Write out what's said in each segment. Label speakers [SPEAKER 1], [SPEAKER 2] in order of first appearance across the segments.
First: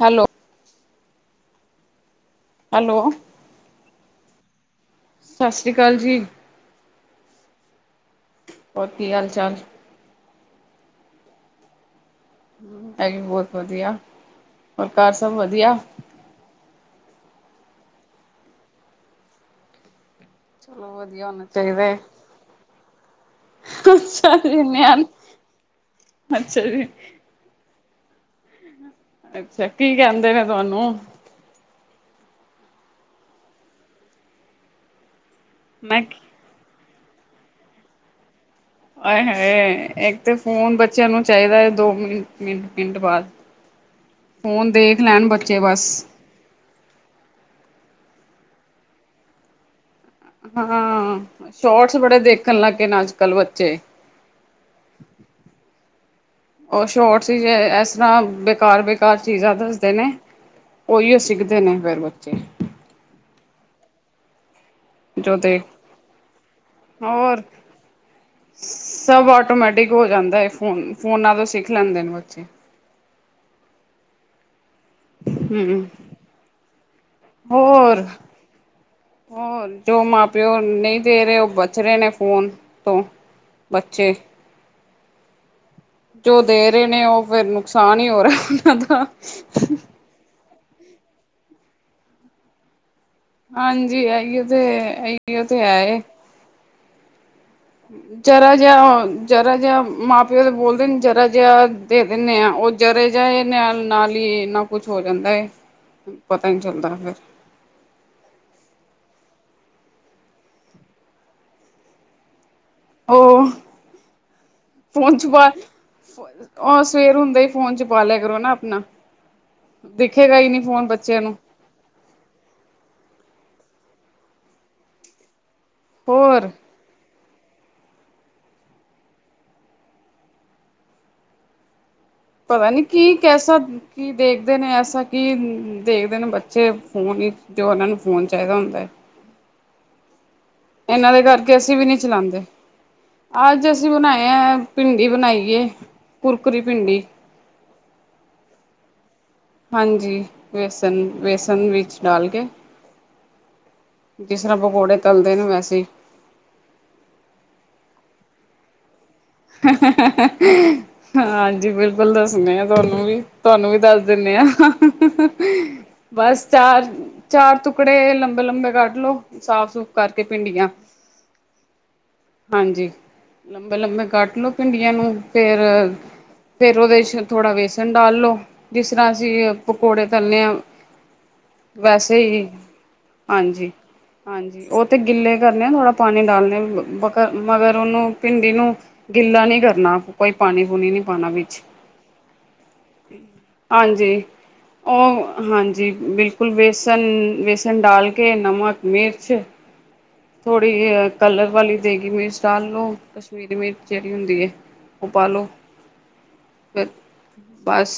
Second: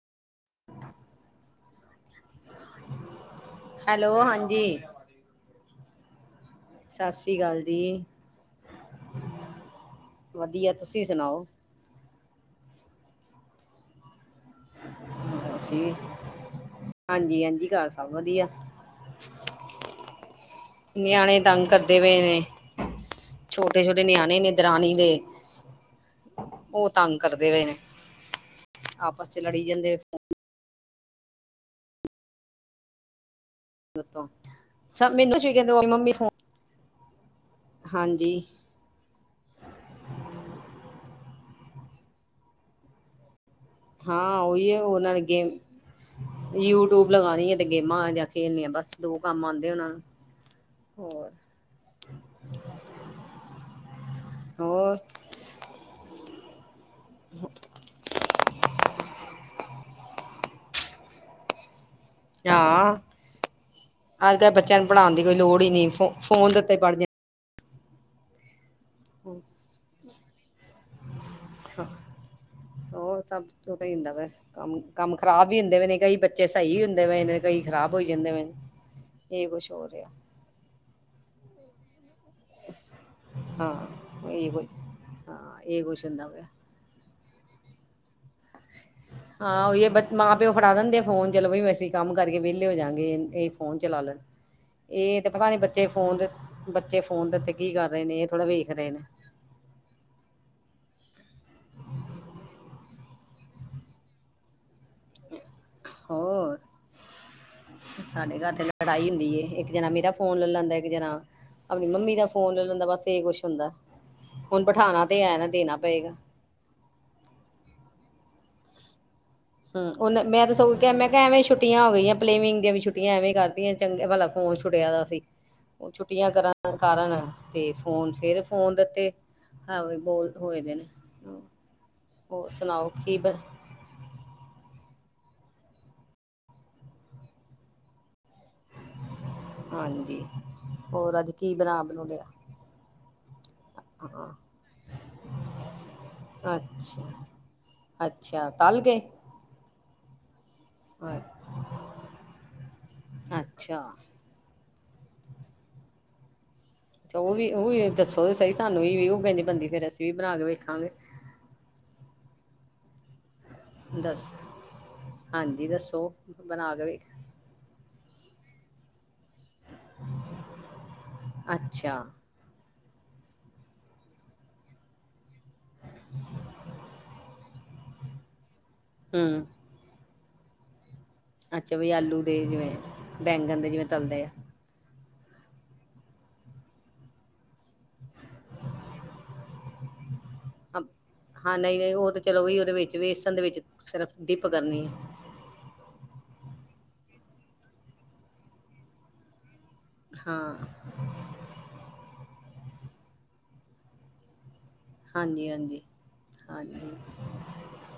[SPEAKER 1] Hello.
[SPEAKER 2] [inaudible]
[SPEAKER 1] Hello.
[SPEAKER 2] Hello, ਹਾਂਜੀ।
[SPEAKER 1] ਸਤਿ ਸ਼੍ਰੀ ਅਕਾਲ ਜੀ।
[SPEAKER 2] ਸਤਿ ਸ੍ਰੀ ਅਕਾਲ ਜੀ।
[SPEAKER 1] ਹੋਰ, ਕੀ ਹਾਲ-ਚਾਲ?
[SPEAKER 2] ਵਧੀਆ। ਤੁਸੀਂ ਸੁਣਾਓ?
[SPEAKER 1] ਇਹ ਵੀ ਬਹੁਤ ਵਧੀਆ। ਹੋਰ ਘਰ ਸਭ ਵਧੀਆ?
[SPEAKER 2] ਹਾਂਜੀ-ਹਾਂਜੀ, ਘਰ ਸਭ ਵਧੀਆ। [inaudible]
[SPEAKER 1] ਚਲੋ ਵਧੀਆ
[SPEAKER 2] ਨਿਆਣੇ
[SPEAKER 1] ਹੋਣਾ
[SPEAKER 2] ਤੰਗ
[SPEAKER 1] ਚਾਹੀਦਾ ਹੈ
[SPEAKER 2] ਕਰਦੇ ਪਏ ਨੇ, ਛੋਟੇ-ਛੋਟੇ
[SPEAKER 1] ਅੱਛਾ
[SPEAKER 2] ਨਿਆਣੇ ਨੇ
[SPEAKER 1] ਜੀ
[SPEAKER 2] ਦਰਾਣੀ
[SPEAKER 1] ਨਿਆਣੇ
[SPEAKER 2] ਦੇ।
[SPEAKER 1] ਅੱਛਾ ਜੀ
[SPEAKER 2] ਉਹ ਤੰਗ ਕਰਦੇ ਪਏ ਨੇ। ਆਪਸ ਚ ਲੜੀ
[SPEAKER 1] ਅੱਛਾ ਕੀ
[SPEAKER 2] ਜਾਂਦੇ ਫੋਨ
[SPEAKER 1] ਕੈੰਦੇ ਨੇ ਤੁਹਾਨੂੰ?
[SPEAKER 2] ਸਭ ਮੈਨੂੰ ਕਹਿੰਦੇ
[SPEAKER 1] ਮੈਂ
[SPEAKER 2] ਮੰਮੀ ਫੋ। [unintelligible] ਹਾਂਜੀ।
[SPEAKER 1] ਆਏ ਹਾਏ, ਇੱਕ ਤੇ ਫੋਨ ਬੱਚਿਆਂ ਨੂੰ ਚਾਹੀਦਾ ਹੈ ਦੋ ਮਿੰ ਮਿੰਟ ਮਿੰਟ ਬਾਅਦ।
[SPEAKER 2] ਹਾਂ ਉਹੀ
[SPEAKER 1] ਫੂਨ
[SPEAKER 2] ਹੈ
[SPEAKER 1] ਦੇਖ
[SPEAKER 2] ਉਹਨਾਂ ਨੇ
[SPEAKER 1] ਲੈਣ
[SPEAKER 2] ਗੇਮ
[SPEAKER 1] ਬੱਚੇ ਬਸ।
[SPEAKER 2] ਯੂਟਿਊਬ ਲਗਾਨੀ ਏ ਤੇ ਗੇਮਾਂ ਜਾਂ ਖੇਲਨੀਆਂ ਬਸ, ਦੋ ਕੰਮ ਆੰਦੇ ਉਹਨਾਂ ਨੂੰ। ਹੋਰ
[SPEAKER 1] ਹਾਂ, ਸ਼ੋਰਟਸ ਬੜੇ ਦੇਖਣ ਲੱਗ ਗਏ ਨੇ ਅੱਜ ਕੱਲ੍ਹ ਬੱਚੇ।
[SPEAKER 2] ਹੋਰ।
[SPEAKER 1] ਉਹ ਸ਼ੋਰਟਸ ਏਸ ਤਰ੍ਹਾਂ ਬੇਕਾਰ ਬੇਕਾਰ ਚੀਜ਼ਾਂ ਦੱਸਦੇ ਨੇ, ਉਹੀ ਸਿੱਖਦੇ ਨੇ ਫਿਰ ਬੱਚੇ।
[SPEAKER 2] ਹਾਂ ਅੱਜ ਕੱਲ ਬੱਚਿਆਂ ਨੂੰ ਪੜ੍ਹਾਨ ਦੀ ਕੋਈ
[SPEAKER 1] ਜੋ
[SPEAKER 2] ਲੋੜ
[SPEAKER 1] ਦੇਖ
[SPEAKER 2] ਈ ਨੀਂ ਫ ਫੋਨ ਦੇ ਉਤੇ ਪੜ੍ਹਦੀ
[SPEAKER 1] ਹੋਰ ਸਭ ਆਟੋਮੈਟਿਕ ਹੋ ਜਾਂਦੈ ਫੋਨ ਫੋਨਾਂ ਤੋਂ ਸਿੱਖ
[SPEAKER 2] ਜਾਂ
[SPEAKER 1] ਲੈਂਦੇਨ ਬੱਚੇ।
[SPEAKER 2] ਉਹ ਸਭ ਹੂੰਦਾ ਵੈ, ਕੰਮ ਕੰਮ ਖ਼ਰਾਬ ਈ ਹੁੰਦੇ ਪਏ
[SPEAKER 1] ਹੂੰ
[SPEAKER 2] ਨੇ ਕਈ ਬੱਚੇ ਸਹੀ ਵੀ ਹੁੰਦੇ ਪਏ ਨੇ ਕਈ ਖ਼ਰਾਬ ਹੋਈ ਜਾਂਦੇ ਪਏਨੇ।
[SPEAKER 1] ਹੋਰ ਜੋ ਮ ਪਿਓ ਨਹੀਂ ਦੇ ਰਹੇ ਉਹ ਬਚ ਰਹੇ ਨੇ ਫ਼ੋਨ ਤੋਂ, ਬੱਚੇ।
[SPEAKER 2] ਇਹੋ ਈ, ਹਾਂ ਇਹ ਕੁਛ ਹੁੰਦਾ
[SPEAKER 1] ਜੋ
[SPEAKER 2] ਪਿਆ।
[SPEAKER 1] ਦੇ ਨੇ ਉਹ ਫੇਰ ਨੁਕਸਾਨ ਹੀ ਹੋ ਰਹਾ ਉਹਨਾ ਦਾ।
[SPEAKER 2] ਮਾਂ-ਪਿਓ ਫੜਾ ਦਿੰਦੇ ਆ ਫੋਨ ਚਲੋ ਬਈ ਵੀ ਅਸੀਂ ਕੰਮ ਕਰਕੇ ਵਿਹਲੇ ਹੋ ਜਾਂਗੇ। ਇਹ ਫੋਨ ਚਲਾ
[SPEAKER 1] ਹਾਂਜੀ
[SPEAKER 2] ਲੈਣ,
[SPEAKER 1] ਇਹੀਓ ਤੇ
[SPEAKER 2] ਇਹ ਤੇ
[SPEAKER 1] ਇਹੀਓ
[SPEAKER 2] ਪਤਾ ਨੀ
[SPEAKER 1] ਹੈ
[SPEAKER 2] ਬੱਚੇ
[SPEAKER 1] ਏ।
[SPEAKER 2] ਫੋਨ ਦੇ ਬੱਚੇ ਫੋਨ ਦੇ ਉੱਤੇ। ਕੀ ਕਰ ਰਹੇ ਨੇ ਇਹ ਥੋੜਾ
[SPEAKER 1] ਜਰਾ
[SPEAKER 2] ਵੇਖ
[SPEAKER 1] ਜਿਆ
[SPEAKER 2] ਰਹੇ ਨੇ
[SPEAKER 1] ਹੋਨਨ ਜਰਾ ਜਿਆ ਮਾਂ ਪਿਓ ਦੇ ਬੋਲਦੇਨ ਜਰਾ ਜਿਆ ਦੇ ਦਿੰਨੇ ਆਂ, ਉਹ ਜਰਾ ਜਿਆ ਨਾਲ ਹੀ ਇਹਨਾ ਕੁਛ ਹੋ ਜਾਂਦਾ ਏ, ਪਤਾਈ
[SPEAKER 2] ਹੋਰ
[SPEAKER 1] ਨੀਂ ਚੱਲਦਾ ਫੇਰ।
[SPEAKER 2] ਸਾਡੇ ਘਰ ਤੇ ਲੜਾਈ ਹੁੰਦੀ ਏ ਇੱਕ ਜਣਾ ਮੇਰਾ ਫੋਨ ਲੈ ਲੈਂਦੈ, ਇੱਕ ਜਣਾ ਅਪਣੀ ਮੰਮੀ ਦਾ ਫੋਨ ਲੈ ਲੈਂਦਾ ਬਸ ਇਹ ਕੁਛ
[SPEAKER 1] ਉਹ
[SPEAKER 2] ਹੁੰਦਾ, ਹੁਣ ਬਿਠਾਣਾ
[SPEAKER 1] ਫੋਨ
[SPEAKER 2] ਤੇ
[SPEAKER 1] ਚ
[SPEAKER 2] ਐ ਨਾ
[SPEAKER 1] ਬਾਹਰ
[SPEAKER 2] ਦੇਣਾ ਪਏਗਾ।
[SPEAKER 1] ਉਹ ਸਵੇਰ ਹੁੰਦੇ ਈ ਫੋਨ ਚ ਪਾ ਲਿਆ ਕਰੋ ਨਾ ਅਪਨਾ।
[SPEAKER 2] ਹ ਉਹਨੇ ਮੈਂ ਤਾਂ ਸਗੋਂ ਕਿਐ ਮੈਂ
[SPEAKER 1] ਬੱਚਿਆਂ
[SPEAKER 2] ਕਿਐ
[SPEAKER 1] ਨੂੰ
[SPEAKER 2] ਐਵੇਂ ਛੁ ਛੁੱਟੀਆਂ ਹੋ ਗਈਆਂ ਪਲੇਵਿੰਗ ਦੀਆਂ ਵੀ ਛੁੱਟੀਆਂ ਐਵੇਂ ਈਂ ਕਰਤੀਂਆਂ ਚੰਗੇ ਭਲਾ ਫੋਨ ਛੁੱਟਿਆ ਦਾ ਸੀ। ਛੁੱਟੀਆਂ
[SPEAKER 1] ਹੋਰ
[SPEAKER 2] ਕਰਾਂ ਕਾਰਨ ਤੇ ਫੋਨ ਫਿਰ ਫੋਨ ਦਿੱਤੇ, ਹਾਂ ਬੋਲ ਹੋਏ ਦੇ ਨੇ। ਹੋਰ
[SPEAKER 1] ਪਤਾ ਨੀ
[SPEAKER 2] ਸੁਣਾਓ
[SPEAKER 1] ਕੀ
[SPEAKER 2] ਬ
[SPEAKER 1] ਕੈਸਾ ਕੀ ਦੇਖਦੇ ਨੇ ਐਸਾ ਕੀ ਦੇਖਦੇ ਨੇ ਬੱਚੇ ਫੋਨ ਜੋ ਉਹਨਾਂ ਨੂੰ ਫੋਨ ਚਾਈਦਾ ਹੁੰਦੈ।
[SPEAKER 2] ਹਾਂਜੀ।
[SPEAKER 1] ਏਂਨਾਂ
[SPEAKER 2] ਹੋਰ
[SPEAKER 1] ਦੇ
[SPEAKER 2] ਅੱਜ ਕੀ
[SPEAKER 1] ਕਰਕੇ ਅਸੀਂ
[SPEAKER 2] ਬਣਾ
[SPEAKER 1] ਵੀ ਨਹੀਂ
[SPEAKER 2] ਬਣੂ ਲਿਆ
[SPEAKER 1] ਚਲਾਂਦੇ। ਅੱਜ ਅਸੀਂ ਬਨਾਏ
[SPEAKER 2] ਹਾਂ
[SPEAKER 1] ਐ ਭਿੰਡੀ ਬਨਾਈਏ, ਕੁੁਰਕੁਰੀ ਭਿੰਡੀ।
[SPEAKER 2] ਅੱਛਾ ਅੱਛਾ, ਤਲਕੇ?
[SPEAKER 1] ਹਾਂਜੀ, ਵੇਸਨ
[SPEAKER 2] ਅੱਛ-
[SPEAKER 1] ਵੇਸਨ ਵਿੱਚ ਡਾਲ ਕੇ
[SPEAKER 2] ਅੱਛਾ।
[SPEAKER 1] ਜਿਸ ਰਾਂ ਪਕੋੜੇ ਤਲਦੇ ਨੇ ਵੈਸੇ ਈ।
[SPEAKER 2] ਅੱਛਾ ਓ ਵੀ ਓ ਵੀ ਦੱਸੋ ਸਹੀ ਸਾਨੂੰ ਹੀ ਵੀ ਉਹ ਕਹਿੰਦੀ ਬੰਦੀ ਫੇਰ ਅਸੀਂ ਵੀ ਬਣਾ ਕੇ ਵੇਖਾਂਗੇ।
[SPEAKER 1] ਹਾਂਜੀ, ਬਿਲਕੁਲ ਦੱਸਨੇ ਆ ਤੁਹਾਨੂੰ ਵੀ। ਤੁਆਂਨੂੰ ਵੀ ਦੱਸ ਦਿੰਨੇ ਆਂ,
[SPEAKER 2] ਹਾਂਜੀ ਦੱਸੋ
[SPEAKER 1] ਬਸ
[SPEAKER 2] ਬਣਾ ਕੇ
[SPEAKER 1] ਚਾਰ
[SPEAKER 2] ਵੇਖ
[SPEAKER 1] ਚਾਰ ਤੁਕੜੇ ਲੰਬੇ ਲੰਬੇ ਕੱਟ ਲੋ। ਸਾਫ ਸੁੂਫ਼ ਕਰਕੇ ਭਿੰਡੀਆਂ,
[SPEAKER 2] ਅੱਛਾ
[SPEAKER 1] ਹਾਂਜੀ। ਲੰਬੇ- ਲੰਬੇ ਕੱਟ ਲੋੋ ਭਿੰਡੀਆਂ ਨੂੰ। ਫੇਰ-ਫੇਰ ਉਹਦੇ ਚ ਥੋੜ੍ਹਾ ਵੇਸਣ ਡਾਲ ਲੋ, ਜਿਸ ਰ੍ਹਾਂ
[SPEAKER 2] ਹੂੰ,
[SPEAKER 1] ਅਸੀਂ ਪਕੋੜੇ ਤਲਨੇ ਆਂ,
[SPEAKER 2] ਅੱਛਾ ਵੀ
[SPEAKER 1] ਵੈਸੇ
[SPEAKER 2] ਆਲੂ ਦੇ
[SPEAKER 1] ਈ,
[SPEAKER 2] ਜਿਵੇਂ ਬੈਂਗਣ ਦੇ ਜਿਵੇਂ ਤਲਦੇ ਆ।
[SPEAKER 1] ਹਾਂਜੀ-ਹਾਂਜੀ। ਉਹ ਤੇ ਗਿੱਲੇ ਕਰਨੇ ਆਂ ਥੋੜਾ ਪਾਣੀ ਡਾਲਨੇ ਬਕਰ ਮਗਰ ਉਹਨੂੰ ਪਿੰਡ ਨੂੰ ਗਿੱਲਾ ਨੀ ਕਰਨਾ ਕੋਈ ਪਾਣੀ ਪੂਣੀ ਨੀ ਪਾਣਾ
[SPEAKER 2] ਹਾਂ
[SPEAKER 1] ਵਿੱਚ।
[SPEAKER 2] ਨਹੀਂ-ਨਹੀਂ ਉਹ ਤਾਂ ਚਲੋ ਵੀ ਉਹਦੇ ਵਿੱਚ ਵੇਸਣ ਦੇ ਵਿੱਚ ਸਿਰਫ
[SPEAKER 1] ਹਾਂਜੀ।
[SPEAKER 2] ਡਿਪ ਕਰਨੀ ਐ।
[SPEAKER 1] ਉਹ ਹਾਂਜੀ। ਬਿਲਕੁਲ ਬੇਸਣ ਬੇਸਣ ਡਾਲ ਕੇ ਨਮਕ ਮਿਰਚ
[SPEAKER 2] ਹਾਂ,
[SPEAKER 1] ਥੋੜ੍ਹੀ ਕਲਰ ਵਾਲੀ ਦੇਗੀ ਮਿਰਚ ਡਾਲ ਲੋੋ ਕਸ਼ਮੀਰੀ ਮਿਰਚ ਜਿਹੜੀ ਹੁੰਦੀ ਹੈ ਉਹ ਪਾਲੋ
[SPEAKER 2] ਹਾਂਜੀ-ਹਾਂਜੀ,
[SPEAKER 1] ਫ
[SPEAKER 2] ਹਾਂਜੀ,
[SPEAKER 1] ਬਸ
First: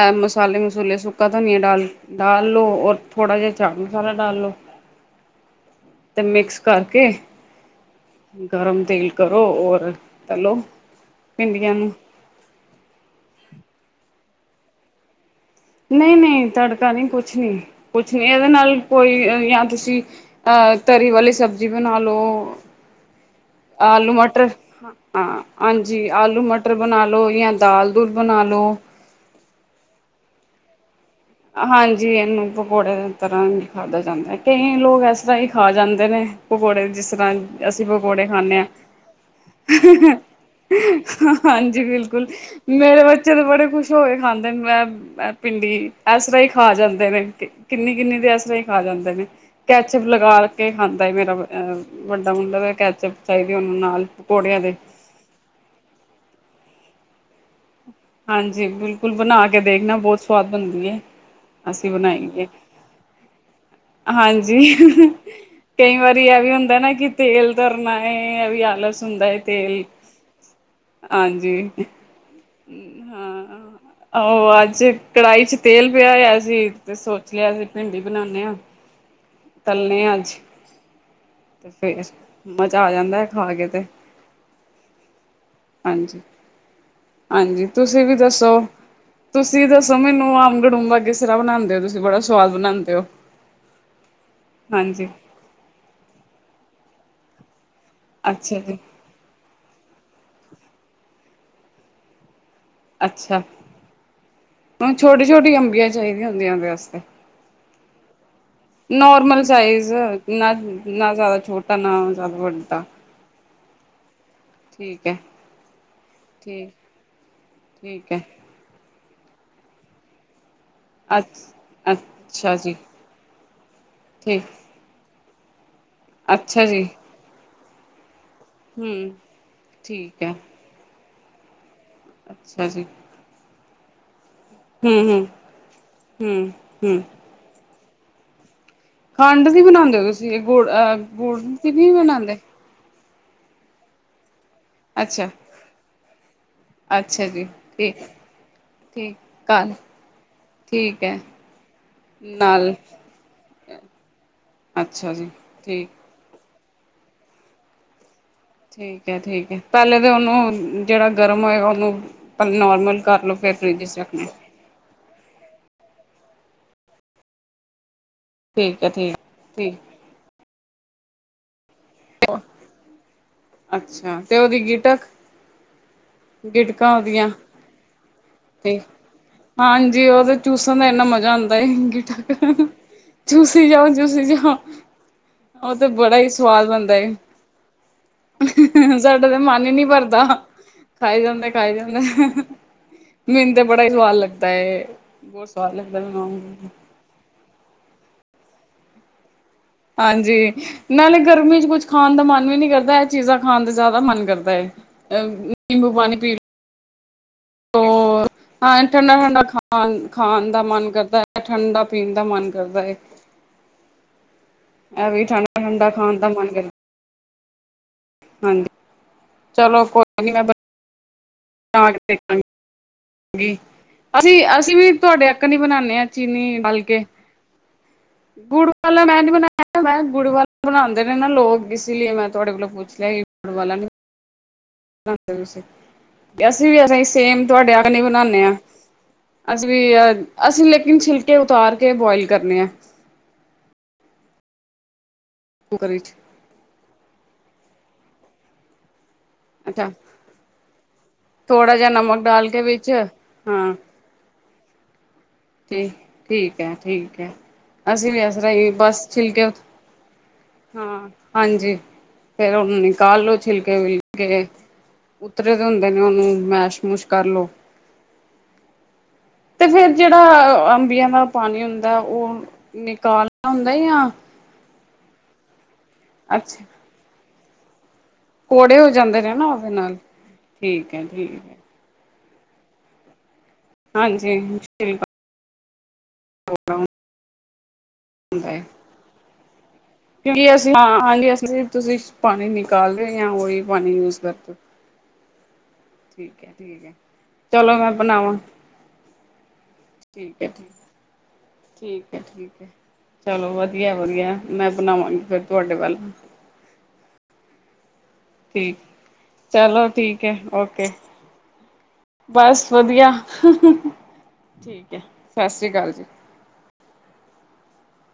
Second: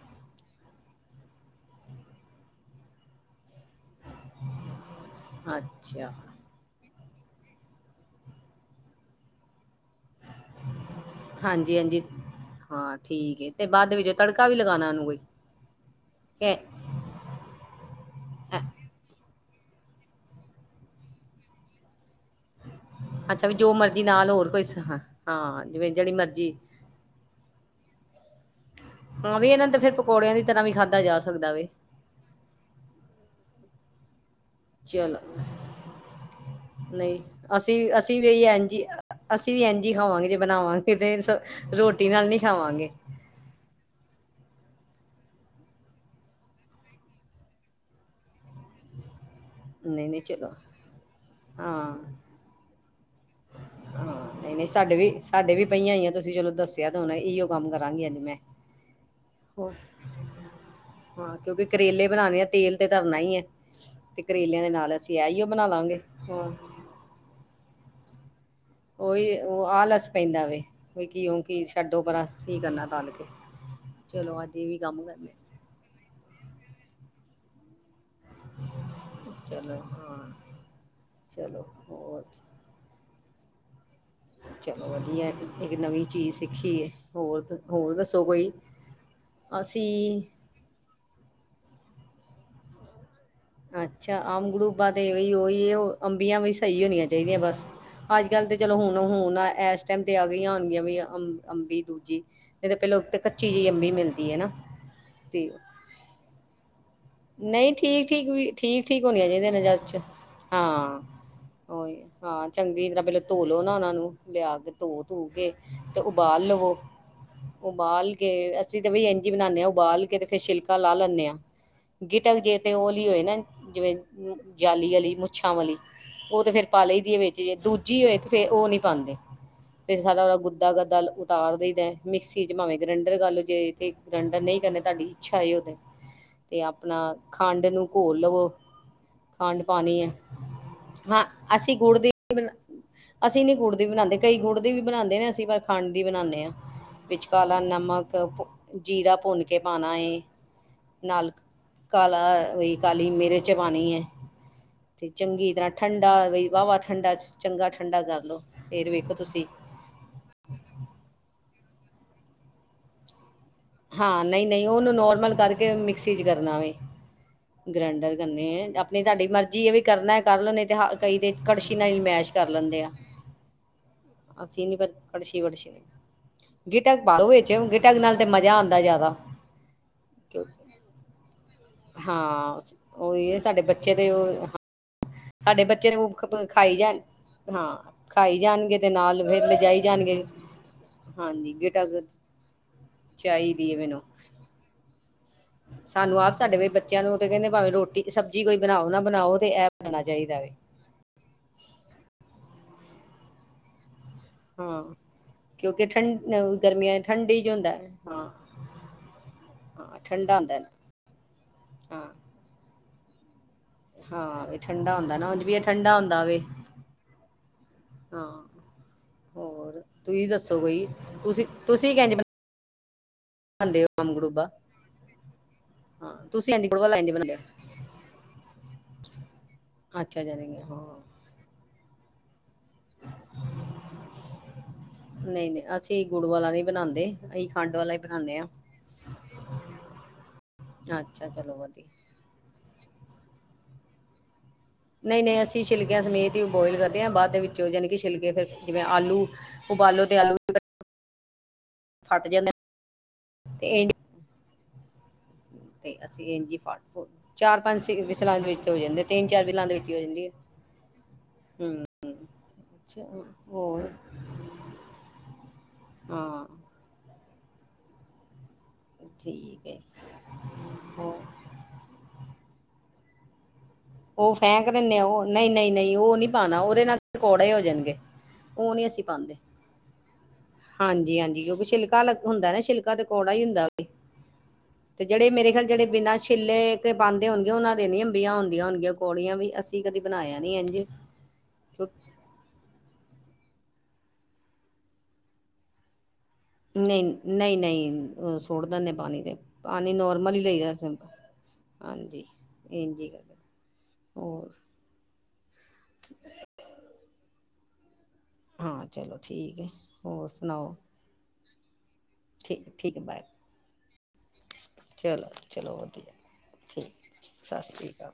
[SPEAKER 1] ਇਹ ਮਸਾਲੇ ਮਸੂਲੇ ਸੁੱਕਾ ਧਨੀਆਂ ਡਾਲ ਡਾਲ ਲ ਲੋ ਔਰ ਥੋੜਾ ਜਿਹਾ ਚਾ ਮਸਾਲਾ ਡਾਲ ਲੋੋ
[SPEAKER 2] ਹਾਂਜੀ ਅੱਛਾ।
[SPEAKER 1] ਤੇ ਮਿਕਸ ਕਰਕੇ ਗਰਮ ਤੇਲ ਕਰੋ ਔਰ ਤਲੋ ਭਿੰਡੀਆਂ
[SPEAKER 2] ਹਾਂਜੀ
[SPEAKER 1] ਨੂੰ
[SPEAKER 2] ਹਾਂਜੀ ਹਾਂ। ਠੀਕ ਏ ਤੇ ਬਾਅਦ ਦੇ ਵਿੱਚ ਤੜਕਾ ਵੀ ਲਗਾਉਣਾ ਉਹਨੂੰ ਕੋਈ
[SPEAKER 1] ਨਹੀਂ ਨਹੀਂ
[SPEAKER 2] ਕੇ
[SPEAKER 1] ਤੜਕਾ ਨਹੀਂ ਕੁਛ ਨਹੀਂ ਕੁਛ ਨਹੀਂ ਇਹਦੇ ਨਾਲ ਕੋਈ ਜਾਂ ਤੁਸੀਂ ਅਹ ਤਰੀ ਵਾਲੀ ਸਬਜ਼ੀ ਬਣਾ ਲਓ।
[SPEAKER 2] ਅ ਵੀ ਜੋ ਮਰਜ਼ੀ
[SPEAKER 1] ਆਲੂ
[SPEAKER 2] ਨਾਲ
[SPEAKER 1] ਮਟਰ
[SPEAKER 2] ਹੋਰ ਕੋਈ
[SPEAKER 1] ਹਾਂ
[SPEAKER 2] ਜਿਵੇਂ
[SPEAKER 1] ਹਾਂਜੀ।
[SPEAKER 2] ਜਿਹੜੀ
[SPEAKER 1] ਆਲੂ-
[SPEAKER 2] ਮਰਜ਼ੀ
[SPEAKER 1] ਮਟਰ ਬਣਾ ਲਓ ਜਾਂ ਦਾਲ ਦੁਲ ਬਣਾ ਲੋ।
[SPEAKER 2] ਹਾਂ ਵੀ ਇਹਨਾਂ ਤੇ ਫੇਰ ਪਕੌੜਿਆਂ ਦੀ ਤਰ੍ਹਾਂ ਵੀ ਖਾਧਾ ਜਾ ਸਕਦਾ ਵੇ
[SPEAKER 1] ਹਾਂਜੀ ਇਹਨੂੰ ਪਕੌੜੇ ਤਰ੍ਹਾਂ ਹੀ ਖਾਧਾ ਜਾਂਦਾ ਕਈ ਲੋਕ ਇਸ
[SPEAKER 2] ਚਲੋ
[SPEAKER 1] ਤਰ੍ਹਾਂ ਹੀ ਖਾ ਜਾਂਦੇ ਨੇ ਪਕੌੜੇ ਜਿਸ
[SPEAKER 2] ਨਹੀਂ
[SPEAKER 1] ਤਰ੍ਹਾਂ ਅਸੀਂ ਪਕੌੜੇ
[SPEAKER 2] ਵੀ
[SPEAKER 1] ਖਾਂਦੇ ਹਾਂ।
[SPEAKER 2] ਇੰਜ ਹੀ ਅਸੀਂ ਵੀ ਇੰਜ ਹੀ ਖਾਵਾਂਗੇ ਜੇ ਬਣਾਵਾਂਗੇ ਤੇ ਸ-
[SPEAKER 1] ਹਾਂਜੀ
[SPEAKER 2] ਰੋਟੀ
[SPEAKER 1] ਬਿਲਕੁੱਲ
[SPEAKER 2] ਨਾਲ ਨਹੀਂ ਖਾਵਾਂਗੇ
[SPEAKER 1] ਮੇਰੇ ਬੱਚੇ ਬੱਚੇ ਤਾਂ ਬੜੇ ਖੁਸ਼ ਹੋਕੇ ਖਾਂਦੇ ਇਹ ਭਿਂਡੀ ਇਸ ਤਰਾਂ ਹੀ ਖਾ ਜਾਂਦੇ ਨੇ ਕਿੰਨੀ ਕਿੰਨੀ ਦੇ ਇਸ ਤਰਾਂ ਹੀ ਖਾ ਜਾਂਦੇ ਨੇ ਕੈਚਅੱਪ
[SPEAKER 2] ਨਹੀਂ ਨਹੀਂ
[SPEAKER 1] ਲਗਾ
[SPEAKER 2] ਚਲੋ
[SPEAKER 1] ਕੇ ਖਾਂਦਾ ਮੇਰਾ
[SPEAKER 2] ਹਾਂ
[SPEAKER 1] ਵੱਡਾ ਮੁੰਡਾ ਹੈ ਕੈਚਅੱਪ
[SPEAKER 2] ਹਾਂ ਨਹੀਂ ਨਹੀਂ ਸਾਡੇ ਵੀ ਸਾਡੇ ਵੀ ਪਈਆਂ ਆਈਆਂ ਤੁਸੀਂ ਚਲੋ ਦੱਸਿਆ ਤੇ ਉਹਨ ਇਓ ਕੰਮ ਕਰਨਾ।
[SPEAKER 1] ਹਾਂਜੀ, ਬਿਲਕੁਲ ਬਣਾ ਕੇ ਦੇਖਣਾ ਬਹੁਤ ਸਵਾਦ ਬਣਦੀ ਐ।
[SPEAKER 2] ਹਾਂ ਕਿਉਂਕਿ ਕਰੇਲੇ ਬਣਾਉਣੇ ਆ ਤੇਲ ਤੇ ਧਰਨਾ ਹੈ ਤੇ ਕਰੇਲਿਆਂ ਦੇ
[SPEAKER 1] ਹਾਂਜੀ
[SPEAKER 2] ਨਾਲ ਅਸੀਂ ਐ ਈ ਔ
[SPEAKER 1] ਕਈ ਵਾਰੀ ਇਹ ਵੀ ਹੁੰਦਾ ਨਾ ਕਿ ਤੇਲ ਧ ਰਨਾ ਇਹ ਵੀ ਆ
[SPEAKER 2] ਉਹੀ ਉਹ ਆਲਸ ਪੈਂਦਾ ਵੈ ਕਿਉਂ ਕੀ
[SPEAKER 1] ਹਾਂਜੀ
[SPEAKER 2] ਛੱਡੋ ਪਰਾ ਕੀ ਕਰਨਾ ਤੱਲ ਕੇ
[SPEAKER 1] ਹਾਂ
[SPEAKER 2] ਚਲੋ ਅੱਜ
[SPEAKER 1] ਉਹ
[SPEAKER 2] ਇਹ ਵੀ ਕੰਮ ਕਰੇ
[SPEAKER 1] ਕੜਾਹੀ ਚ ਤੇਲ ਪਿਆ ਹੋਇਆ ਸੀ ਤੇ ਸੋਚ ਲਿਆ ਸੀ ਭਿੰਡੀ ਬਣਾਨੇ ਆ।
[SPEAKER 2] ਚਲੋ ਹਾਂ
[SPEAKER 1] ਅੱਜ ਤੇ
[SPEAKER 2] ਚਲੋ
[SPEAKER 1] ਫੇਰ
[SPEAKER 2] ਹੋਰ।
[SPEAKER 1] ਮਜ਼ਾ ਆ ਜਾਂਦਾ ਹੈ ਖਾ ਕੇ ਤੇ।
[SPEAKER 2] ਚਲੋ ਵਧੀਆ ਇੱਕ ਨਵੀਂ
[SPEAKER 1] ਹਾਂਜੀ
[SPEAKER 2] ਚੀਜ਼ ਸਿੱਖੀ ਏ।
[SPEAKER 1] ਹਾਂਜੀ ਤੁਸੀਂ ਵੀ ਦੱਸੋ? ਤੁਸੀਂ ਦੱਸੋ
[SPEAKER 2] ਅਸੀਂ
[SPEAKER 1] ਮੈਨੂੰ ਆਮਗੜੂੰਬਾ ਕਿਸ ਤਰ੍ਹਾਂ ਬਣਾਉਂਦੇ ਹੋ? ਤੁਸੀਂ ਬੜਾ ਸਵਾਦ ਬਣਾਉਂਦੇ ਹੋ।
[SPEAKER 2] ਅੱਛਾ ਆਮਗੜੂੰਬਾ ਤੇ
[SPEAKER 1] ਹਾਂਜੀ
[SPEAKER 2] ਇਹ ਉਹੀ ਉਹ ਅੰਬੀਆਂ ਵੀ ਸਹੀ ਹੋਣੀਆਂ ਚਾਹੀਦੀਆਂ ਬੱਸ ਅੱਜ ਕੱਲ੍ਹ ਤਾਂ
[SPEAKER 1] ਅੱਛਾ
[SPEAKER 2] ਚਲੋ
[SPEAKER 1] ਜੀ
[SPEAKER 2] ਹੁਣ ਹੁਣ ਇਸ ਟਾਈਮ ਤੇ ਆ ਗਈਆਂ ਹੋਣਗੀਆਂ ਵੀ ਅੰਬੀ ਦੂਜੀ ਇਹ ਤਾਂ ਪਹਿਲਾਂ ਤਾਂ
[SPEAKER 1] ਅੱਛਾ
[SPEAKER 2] ਕੱਚੀ ਜਿਹੀ ਅੰਬੀ ਮਿਲਦੀ ਹੈ
[SPEAKER 1] ਮੈਨੂੰ ਛੋਟੀ
[SPEAKER 2] ਤੇ
[SPEAKER 1] ਛੋਟੀ ਅੰਬੀਆਂ ਚਾਹੀਦੀਆਂ ਹੁੰਦੀਆਂ ਉਹਦੇ ਵਾਸਤੇ
[SPEAKER 2] ਨਹੀਂ ਠੀਕ ਠੀਕ ਵੀ ਠੀਕ ਠੀਕ ਹੋਣੀਆਂ
[SPEAKER 1] ਨੋਰਮਲ
[SPEAKER 2] ਚਾਹੀਦੀਆਂ ਨਜ਼ਰ
[SPEAKER 1] ਸਾਈਜ਼
[SPEAKER 2] ਚੱ
[SPEAKER 1] ਨਾ
[SPEAKER 2] ਹਾਂ
[SPEAKER 1] ਨਾ ਜ਼ਿਆਦਾ ਛੋਟਾ ਨਾ
[SPEAKER 2] ਉਹੀ
[SPEAKER 1] ਜ਼ਿਆਦਾ
[SPEAKER 2] ਹਾਂ
[SPEAKER 1] ਵੱਡਾ
[SPEAKER 2] ਚੰਗੀ ਤਰ੍ਹਾਂ ਪਹਿਲਾਂ ਧੋਲੋ ਨਾ ਉਹਨਾਂ ਨੂੰ ਲਿਆ ਕੇ ਧੋ
[SPEAKER 1] ਠੀਕ ਹੈ
[SPEAKER 2] ਧੂ ਕੇ ਤੇ ਉਬਾਲ
[SPEAKER 1] ਠੀਕ
[SPEAKER 2] ਲਵੋ
[SPEAKER 1] ਠੀਕ
[SPEAKER 2] ਉਬਾਲ
[SPEAKER 1] ਹੈ
[SPEAKER 2] ਕੇ ਅਸੀਂ ਬਈ ਇੰਝੀ ਬਣਾਉਦੇ ਹਾਂ ਉਬਾਲ ਕੇ ਤੇ ਫਿਰ ਛਿਲਕਾ ਲਾ
[SPEAKER 1] ਅੱ
[SPEAKER 2] ਲੈਂਦੇ ਹਾਂ ਗੀਟਕ
[SPEAKER 1] ਅੱਛਾ
[SPEAKER 2] ਜੇਤੇ
[SPEAKER 1] ਜੀ
[SPEAKER 2] ਉਹ ਵਾਲੀ ਹੋਏ ਨਾ ਜਿਵੇਂ
[SPEAKER 1] ਠੀਕ
[SPEAKER 2] ਜਾਲੀ ਵਾਲੀ ਮੁੱਛਾ ਵਾਲੀ ਉਹ ਤੇ
[SPEAKER 1] ਅੱਛਾ
[SPEAKER 2] ਫਿਰ
[SPEAKER 1] ਜੀ
[SPEAKER 2] ਪਾ ਲਈ ਦੀ ਹੈ ਵਿੱਚ ਜ ਦੂਜੀ ਹੋਏ ਤੇ ਫ਼ਿਰ ਉਹ ਨਹੀਂ
[SPEAKER 1] ਹਮ
[SPEAKER 2] ਪਾਉਂਦੇ ਫਿਰ
[SPEAKER 1] ਠੀਕ
[SPEAKER 2] ਸਾਰਾ
[SPEAKER 1] ਹੈ
[SPEAKER 2] ਉਹ ਗੁੱਦਾ ਗੁੱਦਾ ਗੱਦਲ ਉਤਾਰ ਦੇਈਦਾ ਮਿਕਸੀ ਚ
[SPEAKER 1] ਅੱਛਾ
[SPEAKER 2] ਭਾਵੇਂ
[SPEAKER 1] ਜੀ
[SPEAKER 2] ਗਰੈਂਡਰ ਕਰ ਲਓ ਜੇ ਇਥੇ ਗਰੈਂਡਰ ਨਹੀਂ ਕਹਿੰਦੇ ਤੁਹਾਡੀ
[SPEAKER 1] ਹਮ ਹਮ
[SPEAKER 2] ਇੱਛਾ ਉਹਦੇ
[SPEAKER 1] ਹਮ
[SPEAKER 2] ਤੇ
[SPEAKER 1] ਹਮ
[SPEAKER 2] ਆਪਣਾ ਖੰਡ ਨੂੰ ਘੋਲ ਲਵੋ। ਖੰਡ
[SPEAKER 1] ਦੀ ਬਣਾਉਂਦੇ
[SPEAKER 2] ਪਾਉਣੀ
[SPEAKER 1] ਹੋ
[SPEAKER 2] ਹੈ
[SPEAKER 1] ਤੁਸੀਂ ਗੁੜ ਅ
[SPEAKER 2] ਹਾਂ
[SPEAKER 1] ਗੁੜ ਦੀ
[SPEAKER 2] ਅਸੀਂ
[SPEAKER 1] ਨਹੀਂ
[SPEAKER 2] ਗੁੜ ਦੀ
[SPEAKER 1] ਬਣਾਉਂਦੇ
[SPEAKER 2] ਅਸੀਂ ਨੀ ਗੁੜ ਦੀ ਵੀ ਬਣਾਉਂਦੇ ਕਈ ਗੁੜ ਦੀ ਵੀ ਬਣਾਦੇ ਨੇ
[SPEAKER 1] ਅੱਛਾ
[SPEAKER 2] ਅਸੀਂ ਪਰ ਖੰਡ ਦੀ ਬਣਾਉਂਦੇ ਹਾਂ। ਵਿਚ
[SPEAKER 1] ਅੱਛਾ ਜੀ
[SPEAKER 2] ਕਾਲਾ
[SPEAKER 1] ਠੀਕ
[SPEAKER 2] ਨਮਕ ਜ਼ੀਰਾ
[SPEAKER 1] ਠੀਕ
[SPEAKER 2] ਭੁੰਨ ਕੇ
[SPEAKER 1] ਕੱਲ
[SPEAKER 2] ਪਾਉਣਾ ਏ
[SPEAKER 1] ਠੀਕ ਹੈ
[SPEAKER 2] ਨਾਲ ਕਾਲਾ
[SPEAKER 1] ਨਾਲ
[SPEAKER 2] ਹੋਈ ਕਾਲੀ ਮਿਰਚ ਮਿਰਚ ਪਾਣੀ ਹੈ ਤੇ
[SPEAKER 1] ਅੱਛਾ ਜੀ
[SPEAKER 2] ਚੰਗੀ ਤਰ੍ਹਾਂ ਠੰਢ
[SPEAKER 1] ਠੀਕ
[SPEAKER 2] ਠੰਡਾ ਬਈ ਵਾਹਵਾ ਠੰਡਾ ਚੰਗਾ ਠੰਡਾ ਕਰ ਲੋ
[SPEAKER 1] ਠੀਕ ਹੈ ਠੀਕ ਹੈ ਪਹਿਲੇ ਤਾਂ ਉਹਨੂੰ ਜਿਹੜਾ ਗਰਮ ਹੋਏਗਾ ਉਹਨੂੰ ਨੋਰਮਲ ਕਰ ਲਓ ਫਿਰ ਫਰਿੱਜ 'ਚ
[SPEAKER 2] ਹਾਂ
[SPEAKER 1] ਰੱਖਣਾ
[SPEAKER 2] ਨਹੀਂ ਨਹੀਂ ਉਹਨੂੰ ਨੋਰਮਲ ਕਰਕੇ ਮਿਕਸੀ ਚ ਕਰਨਾ ਵੇ ਗ੍ਰੈਂਡਰ ਕਰਨੇ
[SPEAKER 1] ਠੀਕ ਹੈ
[SPEAKER 2] ਆਪਣੀ
[SPEAKER 1] ਠੀਕ
[SPEAKER 2] ਤੁਹਾਡੀ ਮਰਜ਼ੀ ਇਹ
[SPEAKER 1] ਠੀਕ
[SPEAKER 2] ਵੀ ਕਰਨਾ ਕਰ ਲੇ ਤੇ ਕਈ ਤੇ ਕੜੱਛੀ ਨਾਲ ਹੀ ਮੈਸ਼ ਕਰ ਲੈਂਦੇ ਆ
[SPEAKER 1] ਅੱਛਾ ਤੇ ਉਹਦੀ
[SPEAKER 2] ਅਸੀਂ ਨੀ ਪਰ
[SPEAKER 1] ਗਿਟਕ
[SPEAKER 2] ਕੜੱਛੀ
[SPEAKER 1] ਗਿਟਕਾਂ
[SPEAKER 2] ਗੀਟਕ ਪਾ ਲਓ
[SPEAKER 1] ਉਹਦੀਆਂ
[SPEAKER 2] ਵਿੱਚ ਗੀਟਕ ਨਾਲ ਤੇ ਮਜ਼ਾ
[SPEAKER 1] ਤੇ
[SPEAKER 2] ਆਉਂਦਾ ਜ਼ਿਆਦਾ
[SPEAKER 1] ਹਾਂਜੀ ਉਹ ਤਾਂ
[SPEAKER 2] ਕਿਉਂ
[SPEAKER 1] ਚੂਸਣ ਦਾ ਇੰਨਾ ਮਜ਼ਾ ਆਉਂਦਾ ਹੇਗਾ ਗਿਟਕ
[SPEAKER 2] ਹਾਂ
[SPEAKER 1] ਨੂੰ
[SPEAKER 2] ਉਹੀ ਹੈ ਸਾਡੇ
[SPEAKER 1] ਚੂਸੀ ਜਾਓ
[SPEAKER 2] ਬੱਚੇ ਤੇ
[SPEAKER 1] ਚੂਸੀ
[SPEAKER 2] ਉਹ
[SPEAKER 1] ਜਾਓ
[SPEAKER 2] ਸਾਡੇ
[SPEAKER 1] [unintelligible] ਉਹ ਤੇ
[SPEAKER 2] ਬੱਚੇ
[SPEAKER 1] ਬੜਾ ਹੀ ਸਵਾਦ
[SPEAKER 2] ਖਾਈ
[SPEAKER 1] ਬਣਦਾ
[SPEAKER 2] ਜਾਣ
[SPEAKER 1] ਏ
[SPEAKER 2] ਹਾਂ ਖਾਈ ਜਾਣਗੇ ਨਾਲ
[SPEAKER 1] ਸਾਡਾ ਤੇ
[SPEAKER 2] ਫਿਰ
[SPEAKER 1] ਮਨ ਹੀ
[SPEAKER 2] ਲਿਜਾਈ
[SPEAKER 1] ਨੀ
[SPEAKER 2] ਜਾਣਗੇ
[SPEAKER 1] ਭਰਦਾ ਖਾਈ ਜਾਂਦੇ
[SPEAKER 2] ਹਾਂਜੀ
[SPEAKER 1] ਖਾਈ
[SPEAKER 2] ਗਿਟਕ
[SPEAKER 1] ਜਾਂਦੇ ਮੈਨੂੰ ਤੇ
[SPEAKER 2] ਚਾਹੀਦੀ ਹੈ
[SPEAKER 1] ਬੜਾ ਹੀ ਸਵਾਦ ਲੱਗਦਾ ਹੈ। ਬਹੁਤ ਸਵਾਦ ਲੱਗਦਾ
[SPEAKER 2] ਸਾਨੂੰ ਆਪ ਸਾਡੇ
[SPEAKER 1] ਮੈਨੂੰ
[SPEAKER 2] ਵ ਬੱਚਿਆਂ ਨੂੰ ਤੇ ਕਹਿੰਦੇ ਭਾਵੇਂ ਰੋਟੀ ਸਬਜ਼ੀ ਕੋਈ ਬਣਾਓ ਨਾ ਬਣਾਓ ਤੇ ਐ
[SPEAKER 1] ਹਾਂਜੀ ਨਾਲੇ ਗਰਮੀ ਚ ਕੁਛ ਖਾਣ ਦਾ ਮਨ ਵੀ ਨਹੀਂ ਕਰਦਾ ਇਹ ਚੀਜ਼ਾਂ ਖਾਣ ਦਾ ਜ਼ਿਆਦਾ ਮਨ ਕਰਦਾ ਹੈ
[SPEAKER 2] ਹਾਂ ਕਿਉਂਕਿ
[SPEAKER 1] ਨਿੰਬੂ
[SPEAKER 2] ਠੰ
[SPEAKER 1] ਪਾਣੀ ਪੀ
[SPEAKER 2] ਗਰਮੀਆਂ ਠੰਢੀ ਚ ਹੁੰਦਾ ਹੈ
[SPEAKER 1] ਲਓ
[SPEAKER 2] ਹਾਂ
[SPEAKER 1] ਹਾਂ ਠੰਡਾ ਠੰਡਾ
[SPEAKER 2] ਹਾਂ ਠੰਡਾ
[SPEAKER 1] ਖਾਣ
[SPEAKER 2] ਹੁੰਦਾ
[SPEAKER 1] ਦਾ
[SPEAKER 2] ਨਾ,
[SPEAKER 1] ਮਨ ਕਰਦਾ ਹੈ ਠੰਡਾ
[SPEAKER 2] ਹਾਂ
[SPEAKER 1] ਪੀਣ ਦਾ ਮਨ ਕਰਦਾ ਹੈ। [inaudible]
[SPEAKER 2] ਹਾਂ ਇਹ ਠੰਡਾ ਹੁੰਦਾ ਨਾ ਉਂਜ ਵੀ ਇਹ ਠੰਡਾ ਹੁੰਦਾ ਵੇ ਹਾਂ
[SPEAKER 1] ਹਾਂਜੀ
[SPEAKER 2] ਹੋਰ ਤੁਸੀ ਦੱਸੋ ਕੋਈ ਤੁਸੀਂ
[SPEAKER 1] ਤਾਂ
[SPEAKER 2] ਕਿੰਝ
[SPEAKER 1] ਕਿ ਹਾਂ
[SPEAKER 2] ਬਣਾਉਂਦੇ ਹੋ ਆਮ
[SPEAKER 1] ਅਸੀਂ
[SPEAKER 2] ਗੜੂਬਾ
[SPEAKER 1] ਅਸੀਂ ਵੀ ਤੁਹਾਡੇ ਅੱਕ ਨ ਹੀ ਬਣਾਦੇ ਹਾਂ
[SPEAKER 2] ਤੁਸੀਂ
[SPEAKER 1] ਚੀਨੀ
[SPEAKER 2] ਇੰਝ ਗੁੜ
[SPEAKER 1] ਮਲ
[SPEAKER 2] ਵਾਲਾ
[SPEAKER 1] ਕੇ
[SPEAKER 2] ਇੰਝ ਬਣਾਉਂਦੇ ਹੋ।
[SPEAKER 1] ਗੁੜ ਵਾਲਾ ਮੈਂ ਨੀ ਬਣਾਇਆ ਮੈਂ
[SPEAKER 2] ਅੱਛਾ
[SPEAKER 1] ਗੁੜ ਵਾਲਾ
[SPEAKER 2] ਜਾਣੀ ਹਾਂ।
[SPEAKER 1] ਬਣਾਉਂਦੇ ਨੇ ਨਾ ਲੋਕ ਇਸ ਲਈ ਮੈਂ ਤੁਹਾਡੇ ਕੋਲੋਂ ਪੁੱਛ ਲਿਆ ਸੀ ਵਾਲਾ ਨੂੰ
[SPEAKER 2] ਨਹੀਂ ਨਹੀਂ ਅਸੀਂ ਗੁੜ ਵਾਲਾ ਨਹੀਂ
[SPEAKER 1] ਅਸੀਂ ਵੀ ਅਸੀ
[SPEAKER 2] ਬਣਾਉਂਦੇ
[SPEAKER 1] ਸੇਮ
[SPEAKER 2] ਅਸੀਂ
[SPEAKER 1] ਤੁਹਾਡੇ
[SPEAKER 2] ਖੰਡ ਵਾਲਾ ਹੀ
[SPEAKER 1] ਅੰਗਨ
[SPEAKER 2] ਬਣਾਉਂਦੇ
[SPEAKER 1] ਬਣਾਉਦੇ ਹਾਂ ਅਸੀਂ ਵੀ ਅਸੀਂ ਲੇਕਿਨ
[SPEAKER 2] ਅੱਛਾ
[SPEAKER 1] ਛਿਲਕੇ
[SPEAKER 2] ਚਲੋ
[SPEAKER 1] ਉਤਾਰ
[SPEAKER 2] ਵਧੀਆ।
[SPEAKER 1] ਕੇ ਬੁਆਇਲ ਕਰਨੇ ਆਂ
[SPEAKER 2] ਨਹੀਂ ਨਹੀਂ ਅਸੀਂ
[SPEAKER 1] ਕੁੱਕਰ
[SPEAKER 2] ਛਿਲਕਿਆਂ
[SPEAKER 1] ਵਿੱਚ।
[SPEAKER 2] ਸਮੇਤ ਹੀ ਉਹ ਬੋਆਇਲ ਕਰਦੇ ਹਾਂ ਬਾਅਦ ਦੇ ਵਿੱਚੋਂ ਜਾਣੀ ਕਿ ਛਿਲਕੇ ਫਿਰ ਜਿਵੇਂ ਆਲੂ ਉਬਾਲੋ ਤੇ ਆਲੂ
[SPEAKER 1] ਥੋੜ੍ਹਾ ਜਿਹਾ ਨਮਕ
[SPEAKER 2] ਫਟ
[SPEAKER 1] ਡਾਲ
[SPEAKER 2] ਜਾਂਦੇ
[SPEAKER 1] ਕੇ ਵਿੱਚ
[SPEAKER 2] ਨੇ ਤੇ
[SPEAKER 1] ਹਾਂ
[SPEAKER 2] ਇੰਝ ਤੇ ਅਸੀਂ ਇੰਝ ਹੀ
[SPEAKER 1] ਠੀਕ ਹੈ
[SPEAKER 2] ਫਟ
[SPEAKER 1] ਠੀਕ ਹੈ
[SPEAKER 2] ਚਾਰ ਪੰਜ
[SPEAKER 1] ਅਸੀਂ ਵੀ ਇਸ
[SPEAKER 2] ਵਿਸਲਾਂ ਦੇ
[SPEAKER 1] ਤਰ੍ਹਾਂ
[SPEAKER 2] ਵਿੱਚ
[SPEAKER 1] ਹੀ
[SPEAKER 2] ਹੋ
[SPEAKER 1] ਬੱਸ
[SPEAKER 2] ਜਾਂਦੇ ਤਿੰਨ
[SPEAKER 1] ਛਿਲਕੇ
[SPEAKER 2] ਚਾਰ ਵਿਸਲਾਂ ਦੇ ਵਿੱਚ ਹੀ ਹੋ ਜਾਂਦੀ ਹੈ।
[SPEAKER 1] ਹਾਂ ਹਾਂਜੀ
[SPEAKER 2] ਹੂੰ
[SPEAKER 1] ਫਿਰ ਉਹਨੂੰ ਨਿਕਾਲ
[SPEAKER 2] ਅੱਛਾ
[SPEAKER 1] ਲੋ ਛਿਲਕੇ
[SPEAKER 2] ਹੋਰ
[SPEAKER 1] ਵੀ ਉਤਰੇ ਦੇ ਹੁੰਦੇ ਨੇ ਉਹਨੂੰ
[SPEAKER 2] ਹਾਂ
[SPEAKER 1] ਮੈਸ਼ ਮੂਸ਼ ਕਰ ਲਓ
[SPEAKER 2] ਠੀਕ
[SPEAKER 1] ਤੇ
[SPEAKER 2] ਹੈ
[SPEAKER 1] ਫੇਰ ਜਿਹੜਾ ਅੰਬੀਆਂ
[SPEAKER 2] ਹੋਰ
[SPEAKER 1] ਦਾ ਪਾਣੀ ਹੁੰਦਾ ਉਹ ਨਿਕਾਲਣਾ ਹੁੰਦਾ ਜਾਂ
[SPEAKER 2] ਉਹ ਫੇਕ ਦਿੰਦੇੇ ਆ ਉਹ ਨਹੀਂ ਨਹੀਂ ਨਹੀਂ ਉਹ ਨਹੀਂ ਪਾਉਣਾ
[SPEAKER 1] ਅੱਛਾ
[SPEAKER 2] ਉਹਦੇ ਨਾਲ ਕੌੜੇ ਹੋ ਜਾਣਗੇ ਉਹ
[SPEAKER 1] ਕੋੜੇ
[SPEAKER 2] ਨਹੀਂ
[SPEAKER 1] ਹੋ
[SPEAKER 2] ਅਸੀਂ
[SPEAKER 1] ਜਾਂਦੇ ਨੇ
[SPEAKER 2] ਪਾਉਂਦੇ
[SPEAKER 1] ਨਾ ਉਹਦੇ ਨਾਲ ਠੀਕ ਹੈ
[SPEAKER 2] ਹਾਂਜੀ
[SPEAKER 1] ਠੀਕ
[SPEAKER 2] ਹਾਂਜੀ
[SPEAKER 1] ਹੈ
[SPEAKER 2] ਕਿਉਂਕਿ ਸ਼ਿਲਕਾ ਲ ਹੁੰਦਾ ਨਾ ਸ਼ਿਲਕਾ ਤੇ ਕੌੜਾ ਹੀ ਹੁੰਦਾ ਵੀ
[SPEAKER 1] ਹਾਂਜੀ ਠੀਕ ਆ
[SPEAKER 2] ਤੇ ਜਿਹੜੇ ਮੇਰੇ ਖਿਆਲ ਜਿਹੜੇ ਬਿਨਾਂ ਛਿੱਲੇ ਕ ਬੰਣਦੇ ਹੁਣਦੇ ਉਹਨਾਂ ਦੇ ਨਈ ਬੀਆਂ
[SPEAKER 1] ਹੁੰਦਾ ਹੈ
[SPEAKER 2] ਹੁੰਦੀਆਂ ਹੋਣਗੀਆਂ ਕੌੜੀਆਂ ਵੀ ਅਸੀਂ ਕਦੀ ਬਣਾਇਆ
[SPEAKER 1] ਕਿਉਂਕਿ
[SPEAKER 2] ਨੀ
[SPEAKER 1] ਅਸੀਂ
[SPEAKER 2] ਇੰਜ
[SPEAKER 1] ਕਲ ਆਉ ਈ ਉਈ ਪਾਣੀ ਯੂਜ ਕਰਦੇ ਠੀਕ ਹੈ। ਠੀਕ ਹੈ
[SPEAKER 2] ਨਹੀਂ ਨਹੀਂ
[SPEAKER 1] ਚਲੋ ਮੈਂ ਬਣਾਵਾਂ
[SPEAKER 2] ਨਹੀਂ ਸੁਟ ਦਿੰਦੇ ਪਾਣੀ ਤੇ ਪਾਣੀ ਨੋਰਮਲ ਹੀ
[SPEAKER 1] ਠੀਕ ਹੈ
[SPEAKER 2] ਲਈਦਾ ਅਸੀਂ
[SPEAKER 1] ਠੀਕ ਹੈ ਠੀਕ ਹੈ ਚਲੋ ਵਧੀਆ ਵਧੀਆ
[SPEAKER 2] ਹੋਰ
[SPEAKER 1] ਮੈਂ ਬਣਾਵਾਂਗੀ ਫਿਰ ਤੁਹਾਡੇ ਵੱਲ ਠੀਕ
[SPEAKER 2] ਹਾਂ ਚਲੋ ਠੀਕ ਹੈ
[SPEAKER 1] ਚਲੋ ਠੀਕ
[SPEAKER 2] ਹੋਰ
[SPEAKER 1] ਹੈ
[SPEAKER 2] ਸੁਣਾਓ
[SPEAKER 1] ਓਕੇ ਬਸ
[SPEAKER 2] ਠੀਕ ਠੀਕ ਹੈ
[SPEAKER 1] ਵਧੀਆ
[SPEAKER 2] ਬਾਏ
[SPEAKER 1] ਸਤਿ
[SPEAKER 2] ਚਲੋ
[SPEAKER 1] ਸ੍ਰੀ
[SPEAKER 2] ਚਲੋ
[SPEAKER 1] ਅਕਾਲ ਜੀ
[SPEAKER 2] ਵਧੀਆ ਠੀਕ ਸਤਿ ਸ਼੍ਰੀ ਅਕਾਲ